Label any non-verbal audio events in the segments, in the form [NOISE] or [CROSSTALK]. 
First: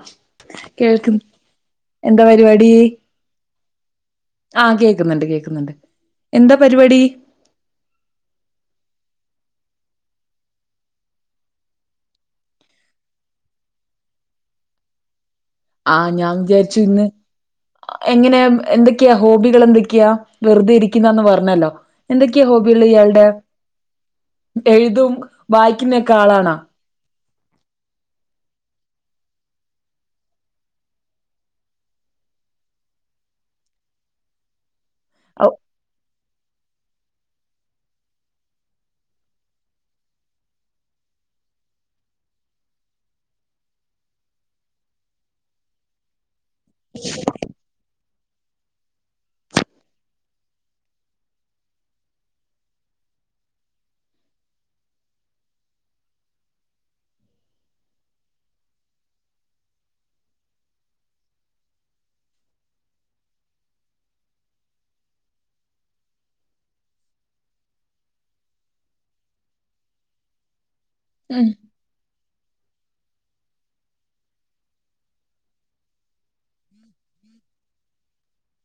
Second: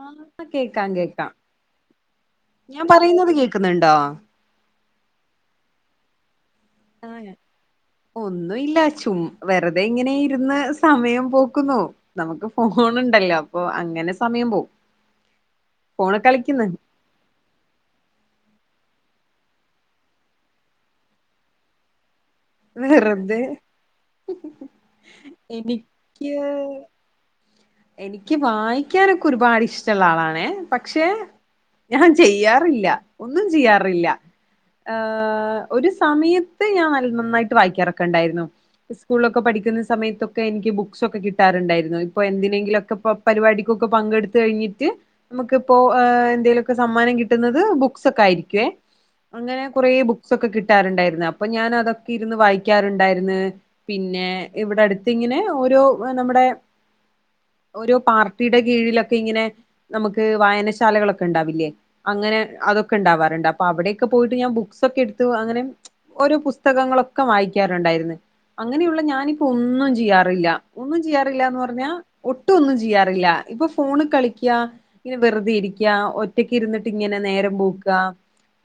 ആ കേക്കാം കേൾക്കും കേക്കാം എന്താ ഞാൻ പറയുന്നത് കേക്കുന്നുണ്ടോ ആഹ് കേക്കുന്നുണ്ട് കേക്കുന്നുണ്ട് എന്താ പരിപാടി ഒന്നുല്ല ചും വെറുതെ ഇങ്ങനെ ഇരുന്ന് സമയം പോക്കുന്നു നമുക്ക് ഫോണ ഉണ്ടല്ലോ അപ്പൊ അങ്ങനെ സമയം പോവും ആഹ് ഫോണ് ഞാൻ കളിക്കുന്ന് വിചാരിച്ചു ഇന്ന് എങ്ങനെ എന്തൊക്കെയാ ഹോബികൾ എന്തൊക്കെയാ വെറുതെ ഇരിക്കുന്നന്ന് പറഞ്ഞല്ലോ എന്തൊക്കെയ ഹോബിള്ള ഇയാളുടെ വെറുതെ എഴുതും വായിക്കുന്നതൊക്കെ എനിക്ക് ആളാണാ എനിക്ക് വായിക്കാനൊക്കെ ഒരുപാട് ഇഷ്ടള്ള ആളാണ് പക്ഷെ ഞാൻ ചെയ്യാറില്ല ഒന്നും ചെയ്യാറില്ല ഔ, ഏർഹ് ഒരു സമയത്ത് ഞാൻ നന്നായിട്ട് വായിക്ക റക്കണ്ടായിരുന്നു സ്കൂളിലൊക്കെ പഠിക്കുന്ന സമയത്തൊക്കെ എനിക്ക് ബുക്ക്സ് ഒക്കെ കിട്ടാറുണ്ടായിരുന്നു ഇപ്പൊ എന് എന്തെലൊക്കെ പരിപാടിക്കൊക്കെ പങ്കെടുത്ത കഴിഞ്ഞിട്ട് നമുക് ഇപ്പോ എന്തേ സമ്മാനം കിട്ടുന്നത് ബുക്സ് ഒക്കെ ആയിരിക്കുവേ അങ്ങനെ കുറേ ബുക്സ്ക്കെ കിട്ടാറുണ്ടായിരുന്നു അപ്പൊ ഞാൻ അതൊക്കെ ഇര്ന്ന് വായിക്കാറുണ്ടായിരുന്നു പിന്നെ ഇവിടെ അടുത്ത് ഇങ്ങനെ ഓരോ നമ്മുടെ ഓരോ പാർട്ടിയുടെ കീഴിലൊക്കെ ഇങ്ങനെ നമുക്ക് വായനശാലകളൊക്കെ ഉണ്ടാവില്ലേ അങ്ങനെ അതൊക്കെ ഉണ്ടാവാറുണ്ട് അപ്പൊ അവിടെയൊക്കെ പോയിട്ട് ഞാൻ ബുക്സക്കെ എടുത്തു അങ്ങനെ ഓരോ പുസ്തകങ്ങളൊക്കെ വായിക്കാറുണ്ടായിരുന്നു അങ്ങനെയുള്ള ഞാനിപ്പോ ഒന്നും ചെയ്യാറില്ല ഒന്നും ഉം ചെയ്യാറില്ലന്ന് പറഞ്ഞാ ഒട്ടും ഒന്നും ചെയ്യാറില്ല ഇപ്പൊ ഫോണ് കളിക്ക വെറുതെ ഇരിക്ക ഒറ്റക്ക ഇരുന്നിട്ട് ഇങ്ങനെ നേരം പോക്ക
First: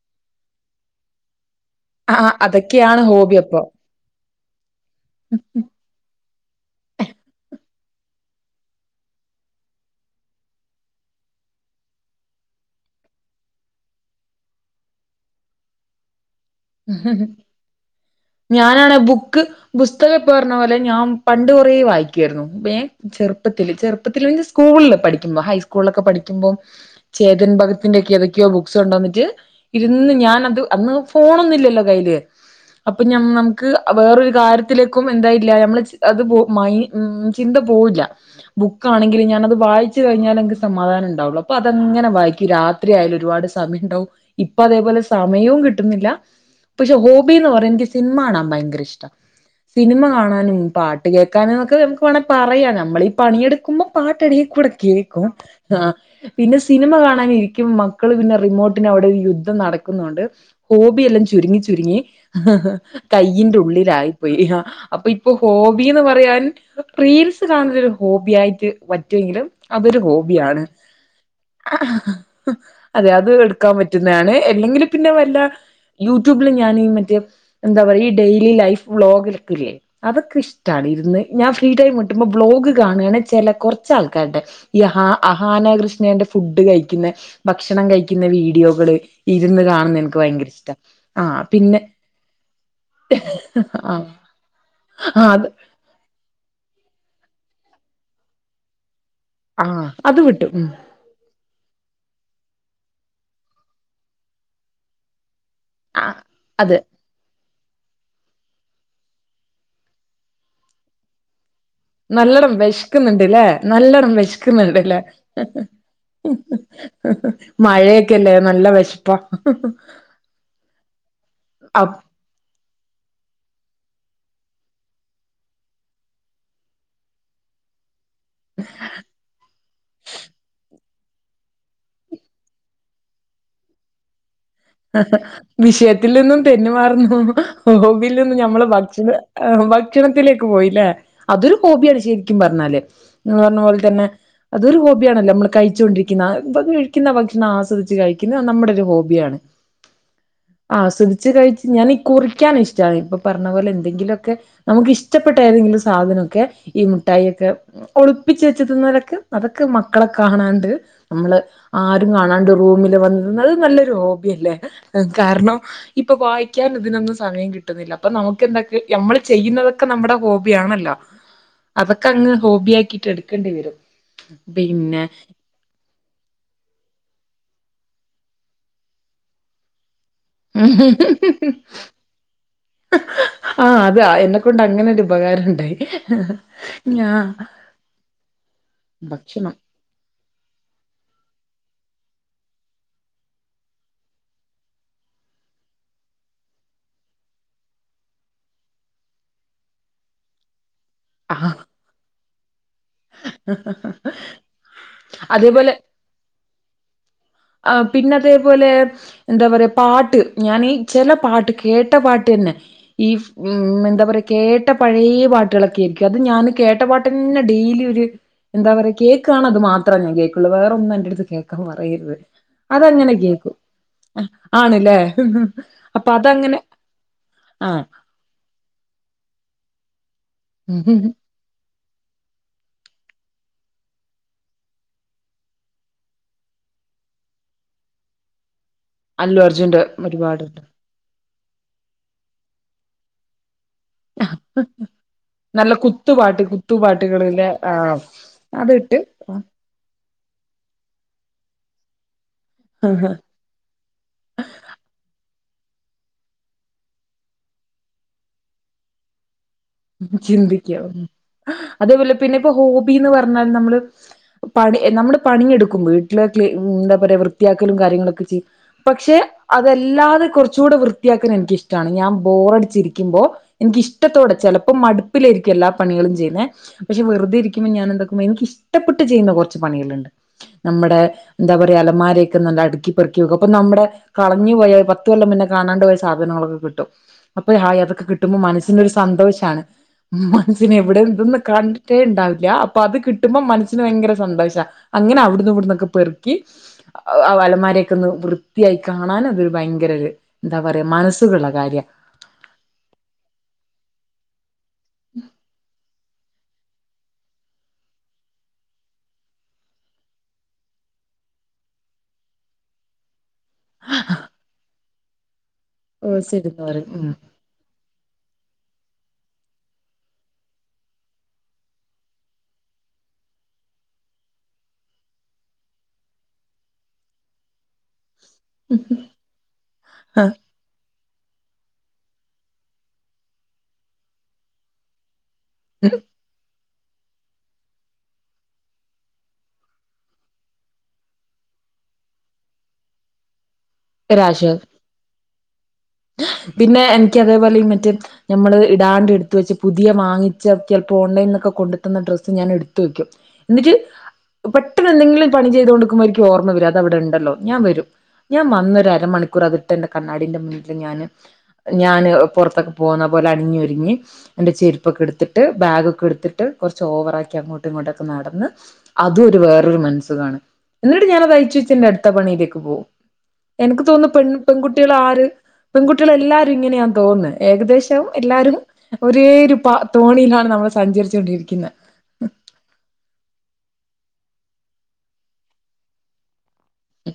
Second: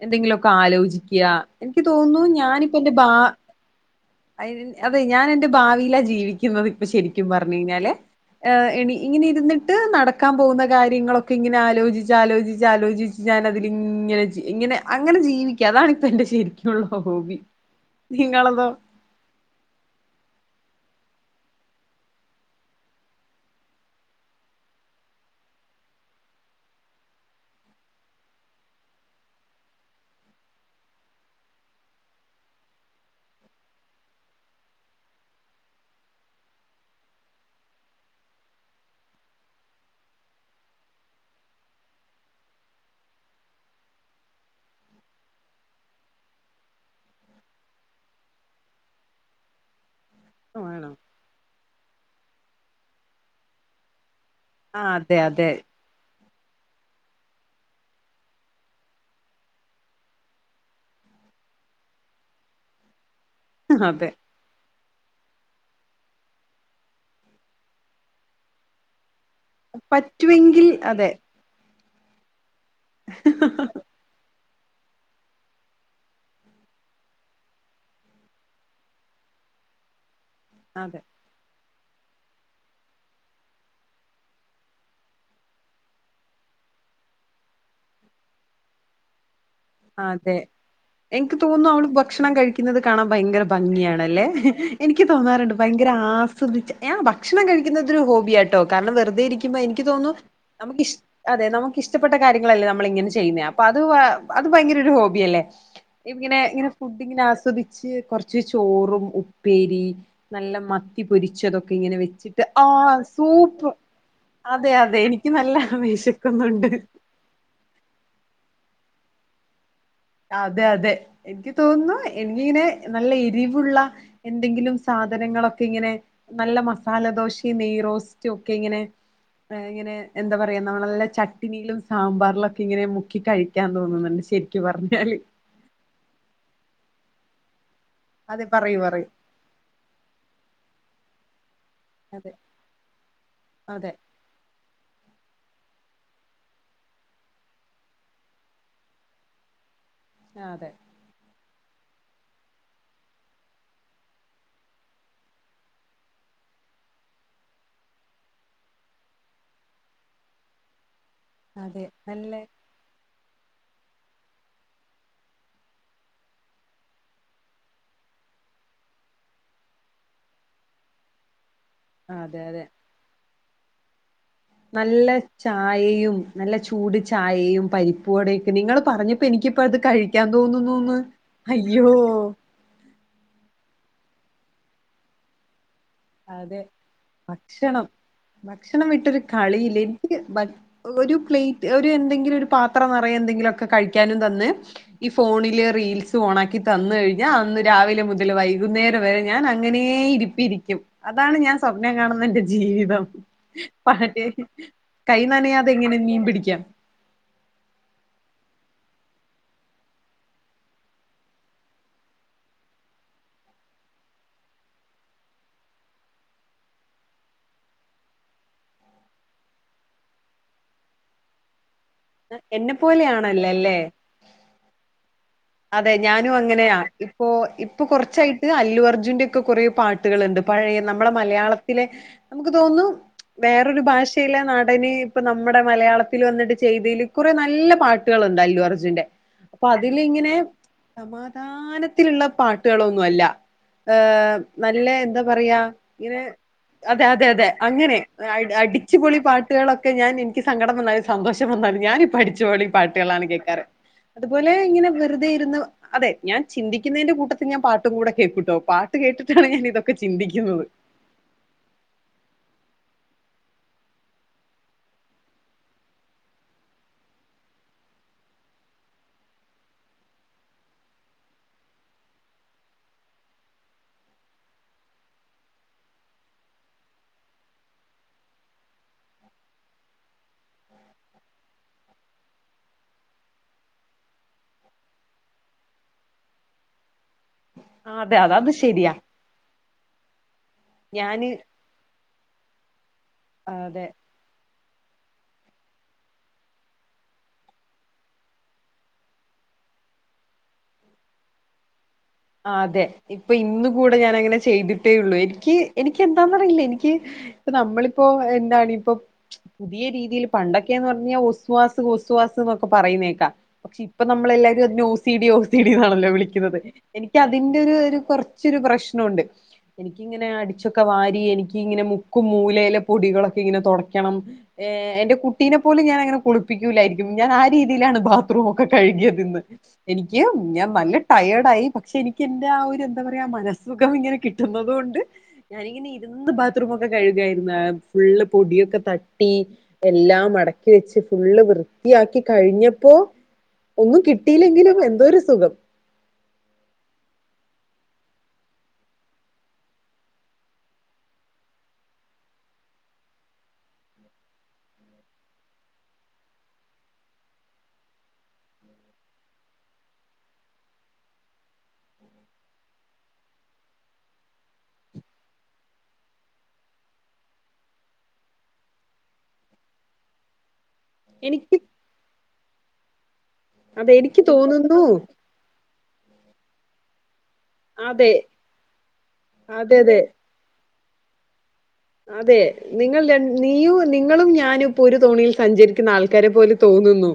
എന്തെങ്കിലുക്കെ ആലോചിക്ക എനിക്ക് ആ തോന്നുന്നു ഞാനിപ്പ ന്റെ അതൊക്കെയാണ് ബ ഹോബി അപ്പൊ അ അതെ ഞാൻ എന്റെ ഭാവിയിലാ ജീവിക്കുന്നത് ഇപ്പൊ ശരിക്കും പറഞ്ഞ കഴിഞ്ഞാല് എ എണീ ഇങ്ങനെ ഇരുന്നിട്ട് നടക്കാൻ പോകുന്ന കാര്യങ്ങളൊക്കെ ഇങ്ങനെ ആലോചിച്ച് ആലോചി ആലോചിച്ച് ഞാന അതിലിങ്ങനെ ഇങ്ങനെ അങ്ങനെ ജീവിക്കുക അതാണ്പ്പം എന്റെ ശരിക്കും ഉം ഞാനാണ് ബുക്ക് പുസ്തകം ഇപ്പ പറഞ്ഞ പോലെ ഞാൻ പണ്ട് കുറേ വായിക്കുയിരുന്നു ചെറുപ്പത്തിൽ ചെറുപ്പത്തില് മെൻ സ്കൂളിൽ പഠിക്കുമ്പോ ഹൈസ്കൂളിലൊക്കെ പഠിക്കുമ്പോം ചേതൻ ഭഗത്തിന്റെ ഒക്കെ ഏതൊക്കെയോ ബുക്സോ ഉണ്ടോ വന്നിട്ട് ഇരുന്ന് ഞാൻ അത് അന്ന് ഫോണന്നില്ലല്ലോ കയ്യില് അപ്പൊ നമുക്ക് വേറൊരു കാര്യത്തിലേക്കും എന്തായില്ല നമ്മള് അത് മയി ഉം ചിന്ത പോവല്ല ബുക്കാണെങ്കിൽ ഞാന അത് വായിച്ച് കഴിഞ്ഞാൽ എക്ക് സമാധാനം ഉണ്ടാവുള്ളു അപ്പൊ അതെങ്ങനെ വായിക്കും രാത് എ ആയാലും ഒരുപാട് സമയം ഉണ്ടാവും ഇപ്പൊ അതേപോലെ സമയവും കി കിട്ട് ന്നില്ല പക്ഷെ ഹോബിന്ന് പറഞ്ഞ എനിക്ക് സിനിമ കാണാൻ ഭയങ്കര ഇഷ്ട്ടാ സിനിമ കാണാനും ആണോ പാട്ട് കേൾക്കാനുംക്കെ നമുക്ക് വേണെങ്ക പറയാം നമ്മൾ ഈ പണിയെടുക്കുമ്പോ പാട്ട്ടി കുടെ ആ അതെ കേക്കും അതെ ആ പിന്നെ സിനിമ കാണാനിരിക്കും മക്കള് പിന്നെ റിമോട്ടന് അവിടെ ഒരു യുദ്ധം നടക്കുന്നുണ്ട് ഹോബിയെല്ലാം. ചുരുങ്ങി ചുരുങ്ങി കൈയിന്റെ അതെ ഉള്ളിലായി.. ഇ ഹ. അപ്പൊ ഇപ്പൊ ഹോബിന്ന് പറയാൻ.. പ്രീൽസ് കാണലൊരു. ഹോബി ആയിട്ട് വറ്റുവെങ്കിലും. അതൊരു ഹോബിയാണ്.. പറ്റുമെങ്കിൽ അതെ അ, ഹ്. അതെ അത് എടുക്കാൻ പറ്റുന്നണ്. അല്ലെങ്കിൽ. പിന്നെ വല്ല.. യൂട്യൂബില് ഞൻ മറ്റേ. എന്താ പറയ ഈ. ഡെയിലി. ലൈഫ് ബ്ളോഗില് ക്‌ല്ലേ അതൊക്കെ ഇഷ്.. ട്ടാണ്. അതെ ഇര്ന്ന് ഞാൻ ഫ്രീ ടൈം കിട്ടുമ്പോ ബ്ലോഗ് കാണ് ണ്. ചെല കൊർച്ച ആൾക്കാര്ടെ... ഈ അഹാ അഹാന കൃഷ്ണേന്റെ. ഫുഡ് കയിക്കിന്ന. ഭക്ഷണം കയിക്കി ന്ന. വീഡിയോകള്.. ഇര്ന്ന് കാണുന്ന എൻക്ക് ഭയങ്കര ഇ.. എൻക്ക് തോന്നു. അവള് ഭക്ഷണം കഴിക്കുന്നത്. കാണാൻ ഭയങ്കര പ ആഹ് ഗിയാണല്ലേ. എനിക്കി ആഹ് അത് തോന്നാറുണ്ട്.. ഭയര രാആസ്വദിച്ച്. യാൻ ഭക്ഷണം കഴിക്കുന്നത് ഒരു ഹോബിയാട്ടോ കാരണം വെറുതെയിരിക് ഇൻപ. എനിക്ക് ആഹ് തോന്നു. അത് വിട്ടു ഉം നമുക്ക് ഇഷ് അതെ നമുക്ക് ഇഷ്ടപ്പെട്ട. കാര്യങ്ങളല്ലേ നമ്മൾ ഇങ്ങനെ ചെയ്യുന്നേ. അപ്പൊ അത് വ. അത് ഭയങ്കര ഒരു ഹോബിയല്ലേ.. ആഹ് ഇങ്ങനെ ഇങ്ങനെ. അതെ ഫുഡ് ഇങ്ങനെ ആസ്വദിച്ച്. കൊറച്ച് ചോറും ഉപ്പേരി നല്ല മത്തി പൊരിച്ചതൊ ക്കിഇങ്ങനെ വെച്ചിട്ട് നല്ലണം ആ. വിശക്കുന്നുണ്ട്ല്ലേ സൂപ്പ്. നല്ലണം അതെ അതെ വിശക്കുന്നുണ്ട്ല്ലേ എനിക്ക് നല്ല വെശക്കന്നുണ്ട്.. ഹ്ഹ്. മഴയൊക്കെല്ലേ. നല്ല. വെഷ്പ്പാ. ഹ്ഹ്. അതെ അതെ എൻക്ക് തോന്നു.. എങ്ങിനെ. നല്ല എരിവുള്ള എന്തെങ്കിലും സാധനങ്ങളൊക്കെ. ഇങ്ങനെ.. നല്ല മസാലദോഷിം. നെയ്റോസ്.. റ്റ് ഒക്കെ ഇങ്ങനെ. ഇങ്ങനെ. എന്താ പറയാ. നല്ലച ട്ട്നിയിലും. സാമ്പാർലൊക്കെ ഇങ്ങനെ. മുക്കി കഴിക്കാൻ തോന്നുന്നുണ്ട് ശരിക് പർ ഹ്ഹ്. വിഷയത്തിൽ നിന്നും. തെന്നി മാറുന്നു. ഹോബിൽ നിന്നും അതെ ഞമ്മള് പറയൂ പറയൂ ഭക്ഷണ.. ആവ്. ഭക്ഷണത്തിലേക്ക് പോയിലേ.. അതൊരു. ഹോബിയാണ് അതെ ശരിക്കും പറഞ്ഞാല്. ന്നി പറഞ്ഞ അതെ പോൽതന്നെ.. അതൊരു ഹോബിയാണല്ലോ. നമ്മൾ കഴിച്ചോണ്ടിക്കിന്ന. ക്കുന്ന ഭക്ഷണം. ആസ്വദിച്ച് കഴിക്കിന്ന. നമ്മടെ ഒരു ഹോബിയാണ്.. ആതെ.. ആസ്വദിച്ച് കഴിച്ച് ഞാനീ. കുറിക്കാൻ ഇഷ്ടണ്. ഇപ്പപറഞ്ഞ പോലെ എന്തെങ്കിലുക്കെ.. നമുക്ക് ഇഷ്ടപ്പെട്ട ഏതെങ്കിലും. സാധനൊക്കെ. ഈ മുഠായിക്കെ.. ഒളിപ്പിച്ച് വെച്ചി തിന്നനൊക്കെ. അതൊക്കെ മക്കളെ കാണാണ്ട്.. നമ്മള് അതെ ആരും നല്ല കാണാണ്ട്. രുറൂമില് വന്ന് നല്ല നല്ല ഹോബിയല്ലേ. കാരണം.. ഇപ്പൊ വായിക്കാൻ ഇതിനൊന്നും സമയം കിട്ടുന്നില്ല. അപ്പൊ നമുക്ക് എന്താക്കി. നമ്മൾ ചെയ്യുന്നതൊക്കെ നമ്മടെ ഹോബിയാണല്ലോ. [INAUDIBLE] അതൊക്കെ അങ്ങ്. അതെ അതെ ഹോബി ആക്കിട്ട്. എടുക്കണ്ടി വെരും.. നല്ല.. ചായയും നല്ല ചൂട് ചായയും പരിപ്പടെയൊക്കെ. നിങ്ങൾ പറഞ്ഞപ്പോ എനിക്കിപ്പ. അത് കഴി ക്യാൻ തോന്നുന്നുന്ന്. അയ്യോ.. ഹ് ആഹ അതാ. എന്നെക്കൊണ്ട്. അങ്ങനൊരു. ഉപകാരണ്ടായി. ഹ്.. അതെ ഭക്ഷണം. ഭക്ഷണം വിട്ടൊരു ഭക്ഷണം കളിയില്ലേൻ.. നിക്ക്. ഭ. ഒരു പ്ലേറ്റ് ഒരു എന്തെങ്കിലുരു. പാത്രനറയെ. എന്തെങ്കിലുക്കെ. കഴിക്യ നും തന്ന്.. ഈ ഫോണില് റീൽസ് ഓണാക്കി. തന്ന് ഴിഞ്ഞാ അന്ന് രാവിലെ മുതല്. വൈകുന്നേരം വരെ ഞാൻ അങ്ങനെ ഇരിപ് പ്പിരിക്യും. അതാണ് ആഹ് ഞാൻ സ്വപ്നം കാണുന്ന. ന്റെ ജീവിതം.. പാറ്റെ. കൈ അതേപോലെ നനയാതെങ്ങനെ. മീമ് പിടിക്കാം.. ആ പിന്നെ അതേപോലെ.. എന്താ പറയാ. പാട്ട് ഞാനീ. ചെല. പാട്ട് കേട്ട പാട്ട്ന്നെ ഈഫ്.. മ്മ്ഹ്. എന്താ പറയാ കേട്ട പഴയെ. പാട്ടുളൊക്കെ കേക്ക. അത് ഞാന് കേട്ട പാട്ട്ന്നെ. ഡെയിലി ഒര്.. എന്താ പറയ. കേക്കാണ് അത് മാത്രം. ഞാൻ കേക്കുള്ളൂ. വേറൊന്നും എന്റെറടുത്ത്. കേക്കാ പറയരുത്.. എന്നെ അതങ്ങനെ പോലെയാണല്ലോ കേക്കും. അല്ലേ അ ആണ്ലേ ഹ്ഹ്.. അതെ ഞാനു അങ്ങനെയാ. ഇപ്പൊ ഇപ്പൊ ആഹ് കൊറച്ചായിട്ട്. അല്ലു അർജുന്റെ ഒക്കെ കൊറേ പാട്ട്കള്ണ്ട്.. പഴയ നമ്മളുടെ മലയാളത്തിലെ നമുക്ക് തോന്നുന്നു. വേറൊരു ഭാഷയിലെ നടന് ഇപ്പൊ നമ്മുടെ മലയാളത്തിലവന്നിട്ട് ചെയ്തതിൽ കുറെ നല്ല പാട്ട്. ട്ടുകളുണ്ട്അല്ലുഅർജുന്റെ. അല്ലു അർജുൻ്റെ ഒരുപാടുണ്ട്. സമാധാനത്തിലുള്ള പാട്ടുകളൊന്നും അല്ല. ഏഹ് നല്ല എന്താ പറയാ നല്ല ഇങ്ങനെ കുത്തുപാട്ട് അതെ അതെ അതെ കുത്തുപാട്ടുകളിലെ അങ്ങനെ. ആഹ് അതിട്ട് അടിച്ചുപൊളി പാട്ട് പാട്ടുകളൊക്കെ ഞാൻ എനിക്ക് സങ്കടം വന്നാലും സന്തോഷം വന്നാലും ഞാനീ പഠിച്ച പൊളി പാട്ടുകളാണ് കേൾക്കാറ്. അതുപോലെ ഇങ്ങനെ. വെറുതെ ഇരുന്നു അതെ ഞാൻ ചിന്തിക്കുന്നതിന്റെ കൂട്ടത്തിൽ ഞാൻ പാട്ടും കൂടെ കേൾക്കുട്ട പാട്ട് കേട്ടിട്ടാണ് ഞാനി. ചിന്തിക്കുക അതേപോലെ പിന്നെ ഇപ്പ ഹോബിന്ന് പറഞ്ഞാൽ നമ്മള്. പണി നമ്മള് പണിയെടുക്കുമ്പോ വീട്ടില് എന്താ പറയാ വൃത്തിയാക്കലും കാര്യങ്ങളൊക്കെ ചെയ്യും. പക്ഷെ അതല്ലാതെ കുറച്ചുകൂടെ വൃത്തിയാക്കാൻ എനിക്കിഷ്ടമാണ് ഞാൻ ബോറടിച്ചിരിക്കുമ്പോൾ. എനിക്ക് ഇഷ്ടത്തോടെ ചിലപ്പോ മടുപ്പിലായിരിക്കും എല്ലാ പണികളും ചെയ്യുന്നെ. പക്ഷെ വെറുതെ ഇരിക്കുമ്പോം ഞാൻ എന്തൊക്ക എനിക്കിഷ്ടപ്പെട്ട് ചെയ്യുന്ന കുറച്ച് പണികളുണ്ട് നമ്മുടെ. എന്താ പറയാ അലമാരൊക്കെ നല്ല അടുക്കി പെറുക്കിക്ക അപ്പൊ നമ്മുടെ. കളഞ്ഞു പോയാ പത്ത് കൊല്ലം മുന്നെ കാണാണ്ട് പോയ സാധനങ്ങളൊക്കെ കിട്ടും. അപ്പൊ ഹായ് ആ അതൊക്കെ അതെ അത കിട്ടുമ്പോ അത് മനസ്സിന്റെ ഒരു ശരിയാ സന്തോഷമാണ്. മനസ്സിനെവിടെ ഞാന് ഇന്തന്ന് കണ്ടിട്ടേ ഉണ്ടാവില്ല അപ്പൊ അത് കിട്ടുമ്പോ മനസ്സിന് അതെ ഭയങ്കര. സന്തോഷ അങ്ങനെ അവിടന്ന് ഇവിടുന്നൊക്കെ പെറുക്കി. ആ അലമാരൊക്കെ ഒന്ന് വൃത്തിയായി കാണാനതൊരു ഭയങ്കര ഒരു. എന്താ പറയയാ മനസ്സുകുള്ള കാര്യ. ആ അതെ ഇപ്പൊ ഇന്ന് കൂടെ ഞാൻ അങ്ങനെ ചെയ്തിട്ടേ ഉള്ളു എനിക്ക് എനിക്ക്. ന്നറിയില്ല എനിക്ക് ഇപ്പ നമ്മളിപ്പോ എന്താണ് ഇപ്പൊ. ഈ രീതിയിൽ പണ്ടൊക്കെന്ന് പറഞ്ഞാ ഒസ്വാസ് ഒസ്വാസ് എന്നൊക്കെ പറയുന്നേക്കാ. പക്ഷെ ഇപ്പ നമ്മളെല്ലാരും അതിന് ഓസിടി ഓസിടിന്നാണല്ലോ വിളിക്കുന്നത്. ഓസിടുന്നവര് ഉം എനിക്ക് അതിന്റെ ഒരു കുറച്ചരു പ്രശ്നുണ്ട്. എനിക്കിങ്ങനെ അടിച്ചൊക്കെ വാരി എനിക്ക്ങ്ങനെ മുക്കും മൂലയിലെ പൊടികളൊക്കെ ഇങ്ങനെ തുടക്കണം. ഏ എന്റെ കുട്ടീനെ പോലും ഞാൻ അങ്ങനെ കുളിപ്പിക്കൂല്ലായിരിക്കും ഞാൻ ആ രീതിയിലാണ് ഭാ. ഒക്കെ കഴുകിയതിന്ന് എനിക്ക് ഞാൻ നല്ല ടയേർഡായി. പക്ഷെ എനിക്ക് എന്റെ ആ ഒരു എന്താ പറയാ മനസ്സുഖം ഇങ്ങനെ കിട്ടുന്നതുകൊണ്ട് ഞാനിങ്ങനെ ഇരുന്ന്. ബാത്രുമൊക്കെ കഴുകായിരുന് ഫുള്ള് പൊടിയൊക്കെ തട്ടി. എല്ലാം അടക്കി വെച്ച് ഫുള്ള് വൃത്തിയാക്കി കഴിഞ്ഞപ്പോ. ഒന്നും ഒരാശ്വാ കിട്ടിയില്ലെങ്കിലും എന്തോ ഒരു സുഖം. പിന്നെ എനിക്ക് അതേപോലെ മറ്റേ. ഞമ്മള് ഇടാണ്ട് എടുത് വെച്ച പുതിയ വാങ്ങിച്ച ചിലപ്പോ ഓൺലൈനിൽ നൊക്കെ കൊണ്ടുത്തന്ന ഡ്രസ്സ് ഞാൻ എടുത് വെക്കും. എന്നിട്ട്. പെട്ടന്ന് എന്തെങ്കിലും പണി ചെയ്തോണ്ട്ക്കുമ്പോളായിരിക്കും ഓർമ്മ വര അത് അവിടെണ്ടല്ലോന് ഞാൻവരും ഞാൻ. വന്നൊരരമണിക്കൂർ അതിട്ട് എന്റെ കണ്ണാടിന്റെ മുന്നിൽ ഞാന്. ഞാന് പുറത്തൊക്കെ പോകുന്ന പോലെ അണിഞ്ഞൊരുങ്ങി. എന്റെ ചെരുപ്പൊക്കെ എടുത്തിട്ട് ബാഗൊക്കെ എടുത്തിട്ട് കുറച്ച് ഓവറാക്കി അങ്ങോട്ടും ഇങ്ങോട്ടൊക്കെ നടന്ന്. അതും ഒരു വേറൊരു മനസുകാണ് എന്നിട്ട് ഞാനത് എനിക്ക് അയിച് വെച് എന്റെ അടുത്ത പണിയിലേക്ക് പോവും. എനിക്ക് അതെ തോന്നുന്നു പെൺ തോന്നുന്നു പെൺകുട്ടികൾ ആര് പെൺകുട്ടികൾ എല്ലാരും ഇങ്ങനെയാന്ന്‌ തോന്നുന്ന്‌ ഏകദേശം അതെ എല്ലാരും ഒരേ ഒരു അതെ പ അതെ തോണിയിലാണ് നമ്മള് സഞ്ചരിച്ച് കൊണ്ടിരിക്കുന്നത്. അതെ നിങ്ങളും ര നീയും നിങ്ങളും ഞാനും ഇപ്പോ ഒരു തോണിയിൽ സഞ്ചരിക്കുന്ന ആൾക്കാരെ പോലെ തോന്നുന്നു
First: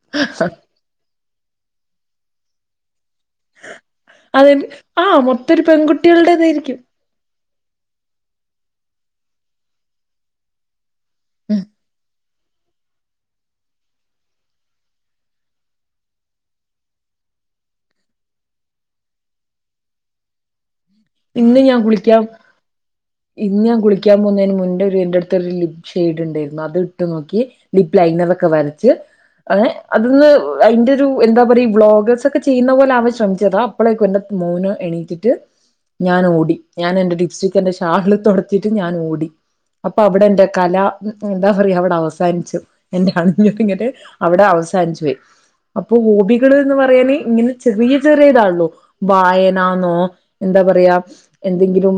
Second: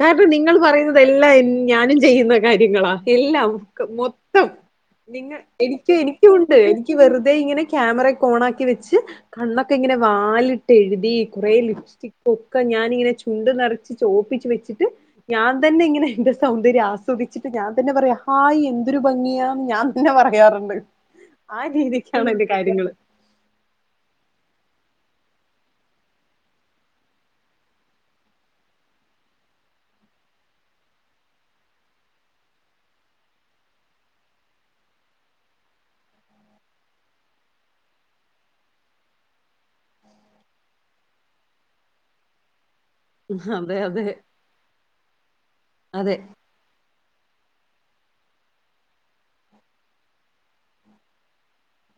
കാരണം നിങ്ങള് പറയുന്നത് എല്ലാം ഞാനും ചെയ്യുന്ന കാര്യങ്ങളാ എല്ലാം മൊത്തം അത് ആ നിങ്ങ മൊത്തം ഒരു എനിക്ക് എനിക്കുമുണ്ട് പെൺകുട്ടികളുടേതായിരിക്കും വെറുതെ ഇങ്ങനെ ക്യാമറയൊക്കെ ഓണാക്കി വെച്ച് കണ്ണൊക്കെ ഇങ്ങനെ വാലിട്ട് എഴു തി കുറേ ലിപ്സ്റ്റിക് ഒക്കെ ഞാനിങ്ങനെ ചുണ്ട് നിറച്ച് ചോപ്പിച്ച് വെച്ചിട്ട് ഞാൻ തന്നെ ഇങ്ങനെ എന്റെ സൗന്ദര്യം ആസ്വദിച്ചിട്ട് ഞാൻ തന്നെ പറയുവാ ഹായ് എന്തൊരു ഭംഗിയാ ഞാൻ തന്നെ പറയാറുണ്ട് ആ ഇന്ന് ഞാൻ കുളിക്കാം രീതിക്കാണ് എന്റെ കാര്യങ്ങള് ഇന്ന് ഞാൻ കുളിക്കാൻ പോകുന്നതിന് മുൻപേ ഒരു എന്റെ എടുത്തൊരു ലിപ് ഷെയ്ഡ് ഉണ്ടായിരുന്നു അത് ഇട്ട് നോക്കി ലിപ് ലൈനറൊക്കെ വരച്ച് അതെ അതൊന്ന് അയിന്റെ ഒരു എന്താ പറയാ ഈ ബ്ളോഗേഴ്സ് ഒക്കെ ചെയ്യുന്ന പോലെ അവാൻ ശ്രമിച്ചതാ അപ്പളേക്ക് എന്റെ മോന് എണീറ്റിട്ട് ഞാൻ ഓടി ഞാൻ എന്റെ ലിപ്സ്റ്റിക് എന്റെ ഷാളിൽ തുടച്ചിട്ട് ഞാൻ ഓടി അപ്പൊ അവിടെ എന്റെ കല എന്താ പറയാ അവിടെ അവസാനിച്ചു എന്റെ അതെ അണിഞ്ഞൊരുങ്ങല് അതെ അവിടെ അവസാനിച്ചു പോയി അപ്പൊ അതെ ഹോബി കള് എന്ന് പറയന് ഇങ്ങനെ ചെറിയ ചെറിയതേ ഉള്ളൂ വായനാന്നോ എന്താ പറയാ എന്തെങ്കിലും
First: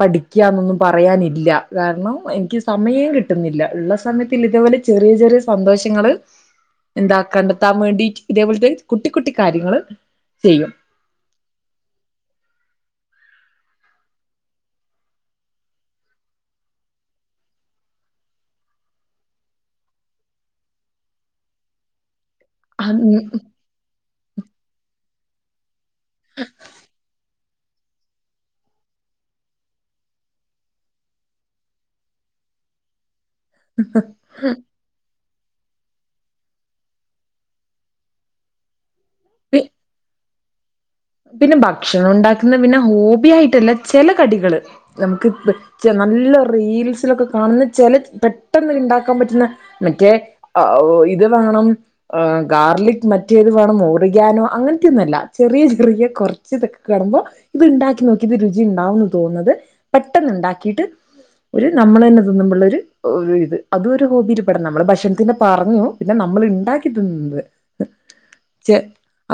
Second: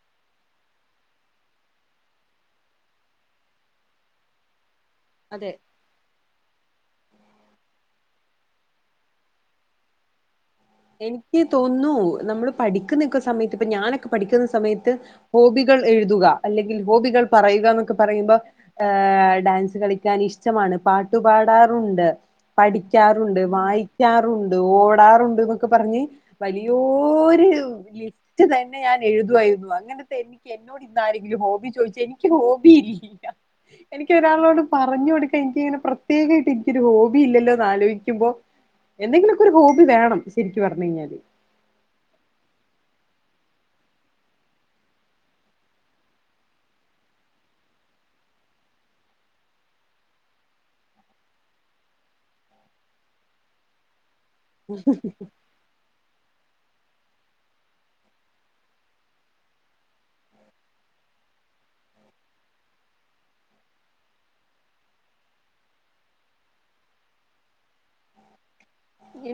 പഠിക്കുകാന്നൊന്നും പറയാനില്ല കാരണം എനിക്ക് സമയം കി ട്ടുന്നില്ല ഉള്ള സമയത്ത്‌ ഇതേ പോലെ ചെറിയ ചെറിയ അതെ സന്തോഷം റ്റങ്ങള് എന്താ കണ്ടെത്താൻ വേണ്ടി ഇതേപോലത്തെ കുട്ടി കുട്ടി കാര്യങ്ങള് ചെയ്യും എനിക്ക് തോന്നുന്നു നമ്മള് പഠിക്കുന്നൊക്കെ സമയത്ത് ഇപ്പൊ ഞാനൊക്കെ പഠിക്കുന്ന സമയത്ത് ഹോബികൾ എഴുതുക അല്ലെങ്കിൽ ഹോബികൾ പറയുക എന്നൊക്കെ പറയുമ്പോ ഏഹ് ഡാൻസ് കളിക്കാൻ ഇഷ്ടമാണ് പാട്ടു പാടാറുണ്ട് അന്ന് പഠിക്കാറുണ്ട് വായിക്കാറുണ്ട് ഓടാറുണ്ടൊ ന്നൊക്കെ പറഞ്ഞ് വലിയോരു [UNINTELLIGIBLE] തന്നെ ഞാൻ എഴുതുവായിരുന്നു അങ്ങനത്തെ എനിക്ക് എന്നോ ട് ഇന്ന് ആരെങ്കിലും ഹോബി ചോദിച്ചാ എനിക്ക് ഹോബി ഇല്ല എനിക്ക് ഒരാളോട് പറഞ്ഞ് കൊടുക്കാൻ എനിക്ക് ഇങ്ങനെ പ്രത്യേകമായിട്ട് എനിക്കൊരു ഹോബി ഇല്ലല്ലോന്ന് ആലോചിക്കുമ്പോ ആലോചിക്കുമ്പോ എന്തെങ്കിലുമൊക്കെ ഒരു ഹോബി വേണം ശരിക്ക് പറഞ്ഞു കഴിഞ്ഞാല് പിന്നെ ഭക്ഷണം ഉണ്ടാക്കുന്നത് പിന്നെ ഹോബി ആയിട്ടല്ല ചില കടികള് നമുക്ക് നല്ല റീൽസിലൊക്കെ കാണുന്ന ചില പെട്ടെന്ന് ഇണ്ടാക്കാൻ പറ്റുന്ന മറ്റേ ഇത് വാങ്ങണം ഗാർലിക് മറ്റേത് വേണം [UNINTELLIGIBLE] അങ്ങനത്തെ ഒന്നുമല്ല ചെറിയ റിയ കുറച്ച് ഇതൊക്കെ കാണുമ്പോ ഇത് ഇണ്ടാക്കി നോക്കി ഇത് രുചി ഉണ്ടാവുമെന്ന് തോന്നുന്നത് പെട്ടെന്ന് ഉണ്ടാക്കിട്ട് ഒരു നമ്മള് തന്നെ തിന്നുമ്പോ ഉള്ളൊരു ഇത് അതും ഒരു ഹോബിയിൽ പെടണം നമ്മള് ഭക്ഷണത്തിന്റെ പറഞ്ഞു പിന്നെ നമ്മൾ ഉണ്ടാക്കി തിന്നുന്നത്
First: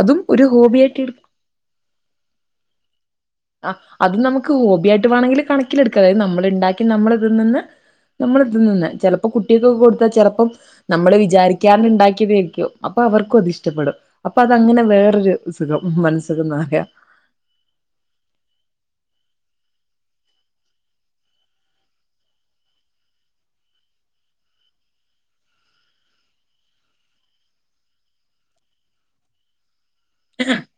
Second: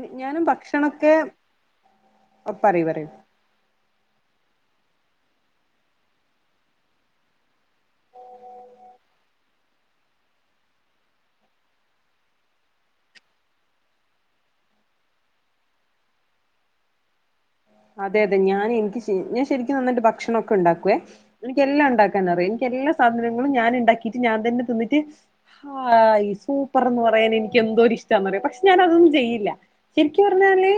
അതും ഞാനും ഒരു ഹോബിയായിട്ട് ഭക്ഷണവൊക്കെ ആ പറയു പറയു ആഹ് അത് നമുക്ക് ഹോബിയായിട്ട് വേണങ്കില് കണക്കിലെടുക്കാം. അതായത് നമ്മള് ഉണ്ടാക്കി നമ്മള് തിന്നുന്ന നമ്മള് തിന്നുന്ന ചിലപ്പോ കുട്ടികൾക്കൊക്കെ കൊടുത്താ ചെലപ്പം നമ്മള് വിചാരിക്കാതെ ഉണ്ടാക്കി കഴിക്കും അപ്പൊ അവർക്കും അത് ഇഷ്ടപ്പെടും അപ്പൊ അതങ്ങനെ വേറൊരു സുഖം മനസ്സുഖം എന്നാ പറയുവാ അതെ അതെ ഞാൻ എനിക്ക് ഞാൻ ശരിക്കും നന്നായിട്ട് ഭക്ഷണൊക്കെ ഉണ്ടാക്കുവേ എനിക്ക് എല്ലാം ഉണ്ടാക്കാൻ അറിയാം എനിക്ക് എല്ലാ സാധനങ്ങളും ഞാൻ ഉണ്ടാക്കിട്ട് ഞാൻ തന്നെ തിന്നിട്ട് ഹായ് സൂപ്പർ എന്ന് പറയാൻ എനിക്ക് എന്തോ ഒരു ഇഷ്ടാന്ന് അറിയോ പക്ഷെ ഞാൻ അതൊന്നും ചെയ്യില്ല ശരിക്കി പറഞ്ഞാല്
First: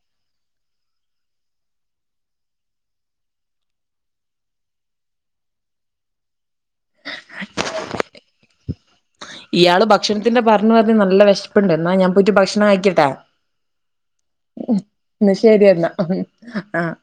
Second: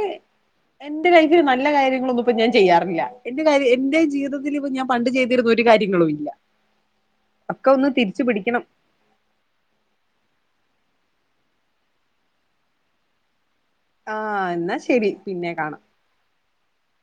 എന്റെ ലൈഫില് നല്ല കാര്യ ങ്ങളൊന്നും ഇപ്പം ഞാൻ ചെയ്യാറില്ല. എന്റെ കാര്യ എന്റെ ജീവിതത്തിൽ ഇപ്പം ഞാൻ പണ്ട് ചെയ്തിരുന്ന ഒരു കാര്യങ്ങളും ഇല്ല. അക്ക ഒന്ന് തിരിച്ചു പിടിക്കണം. ഇയാള് ഭക്ഷണത്തിന്റെ പറഞ്ഞു പറഞ്ഞ് നല്ല വെഷപ്പ്ണ്ട്. എന്നാ ഞാൻ പോയിട്ട് ഭക്ഷണം കഴിക്കട്ടെ? ആ എന്നാ ഉം ശരി ഇന്നാ പിന്നെ കാണാം ശരിയെന്നാ ആഹ്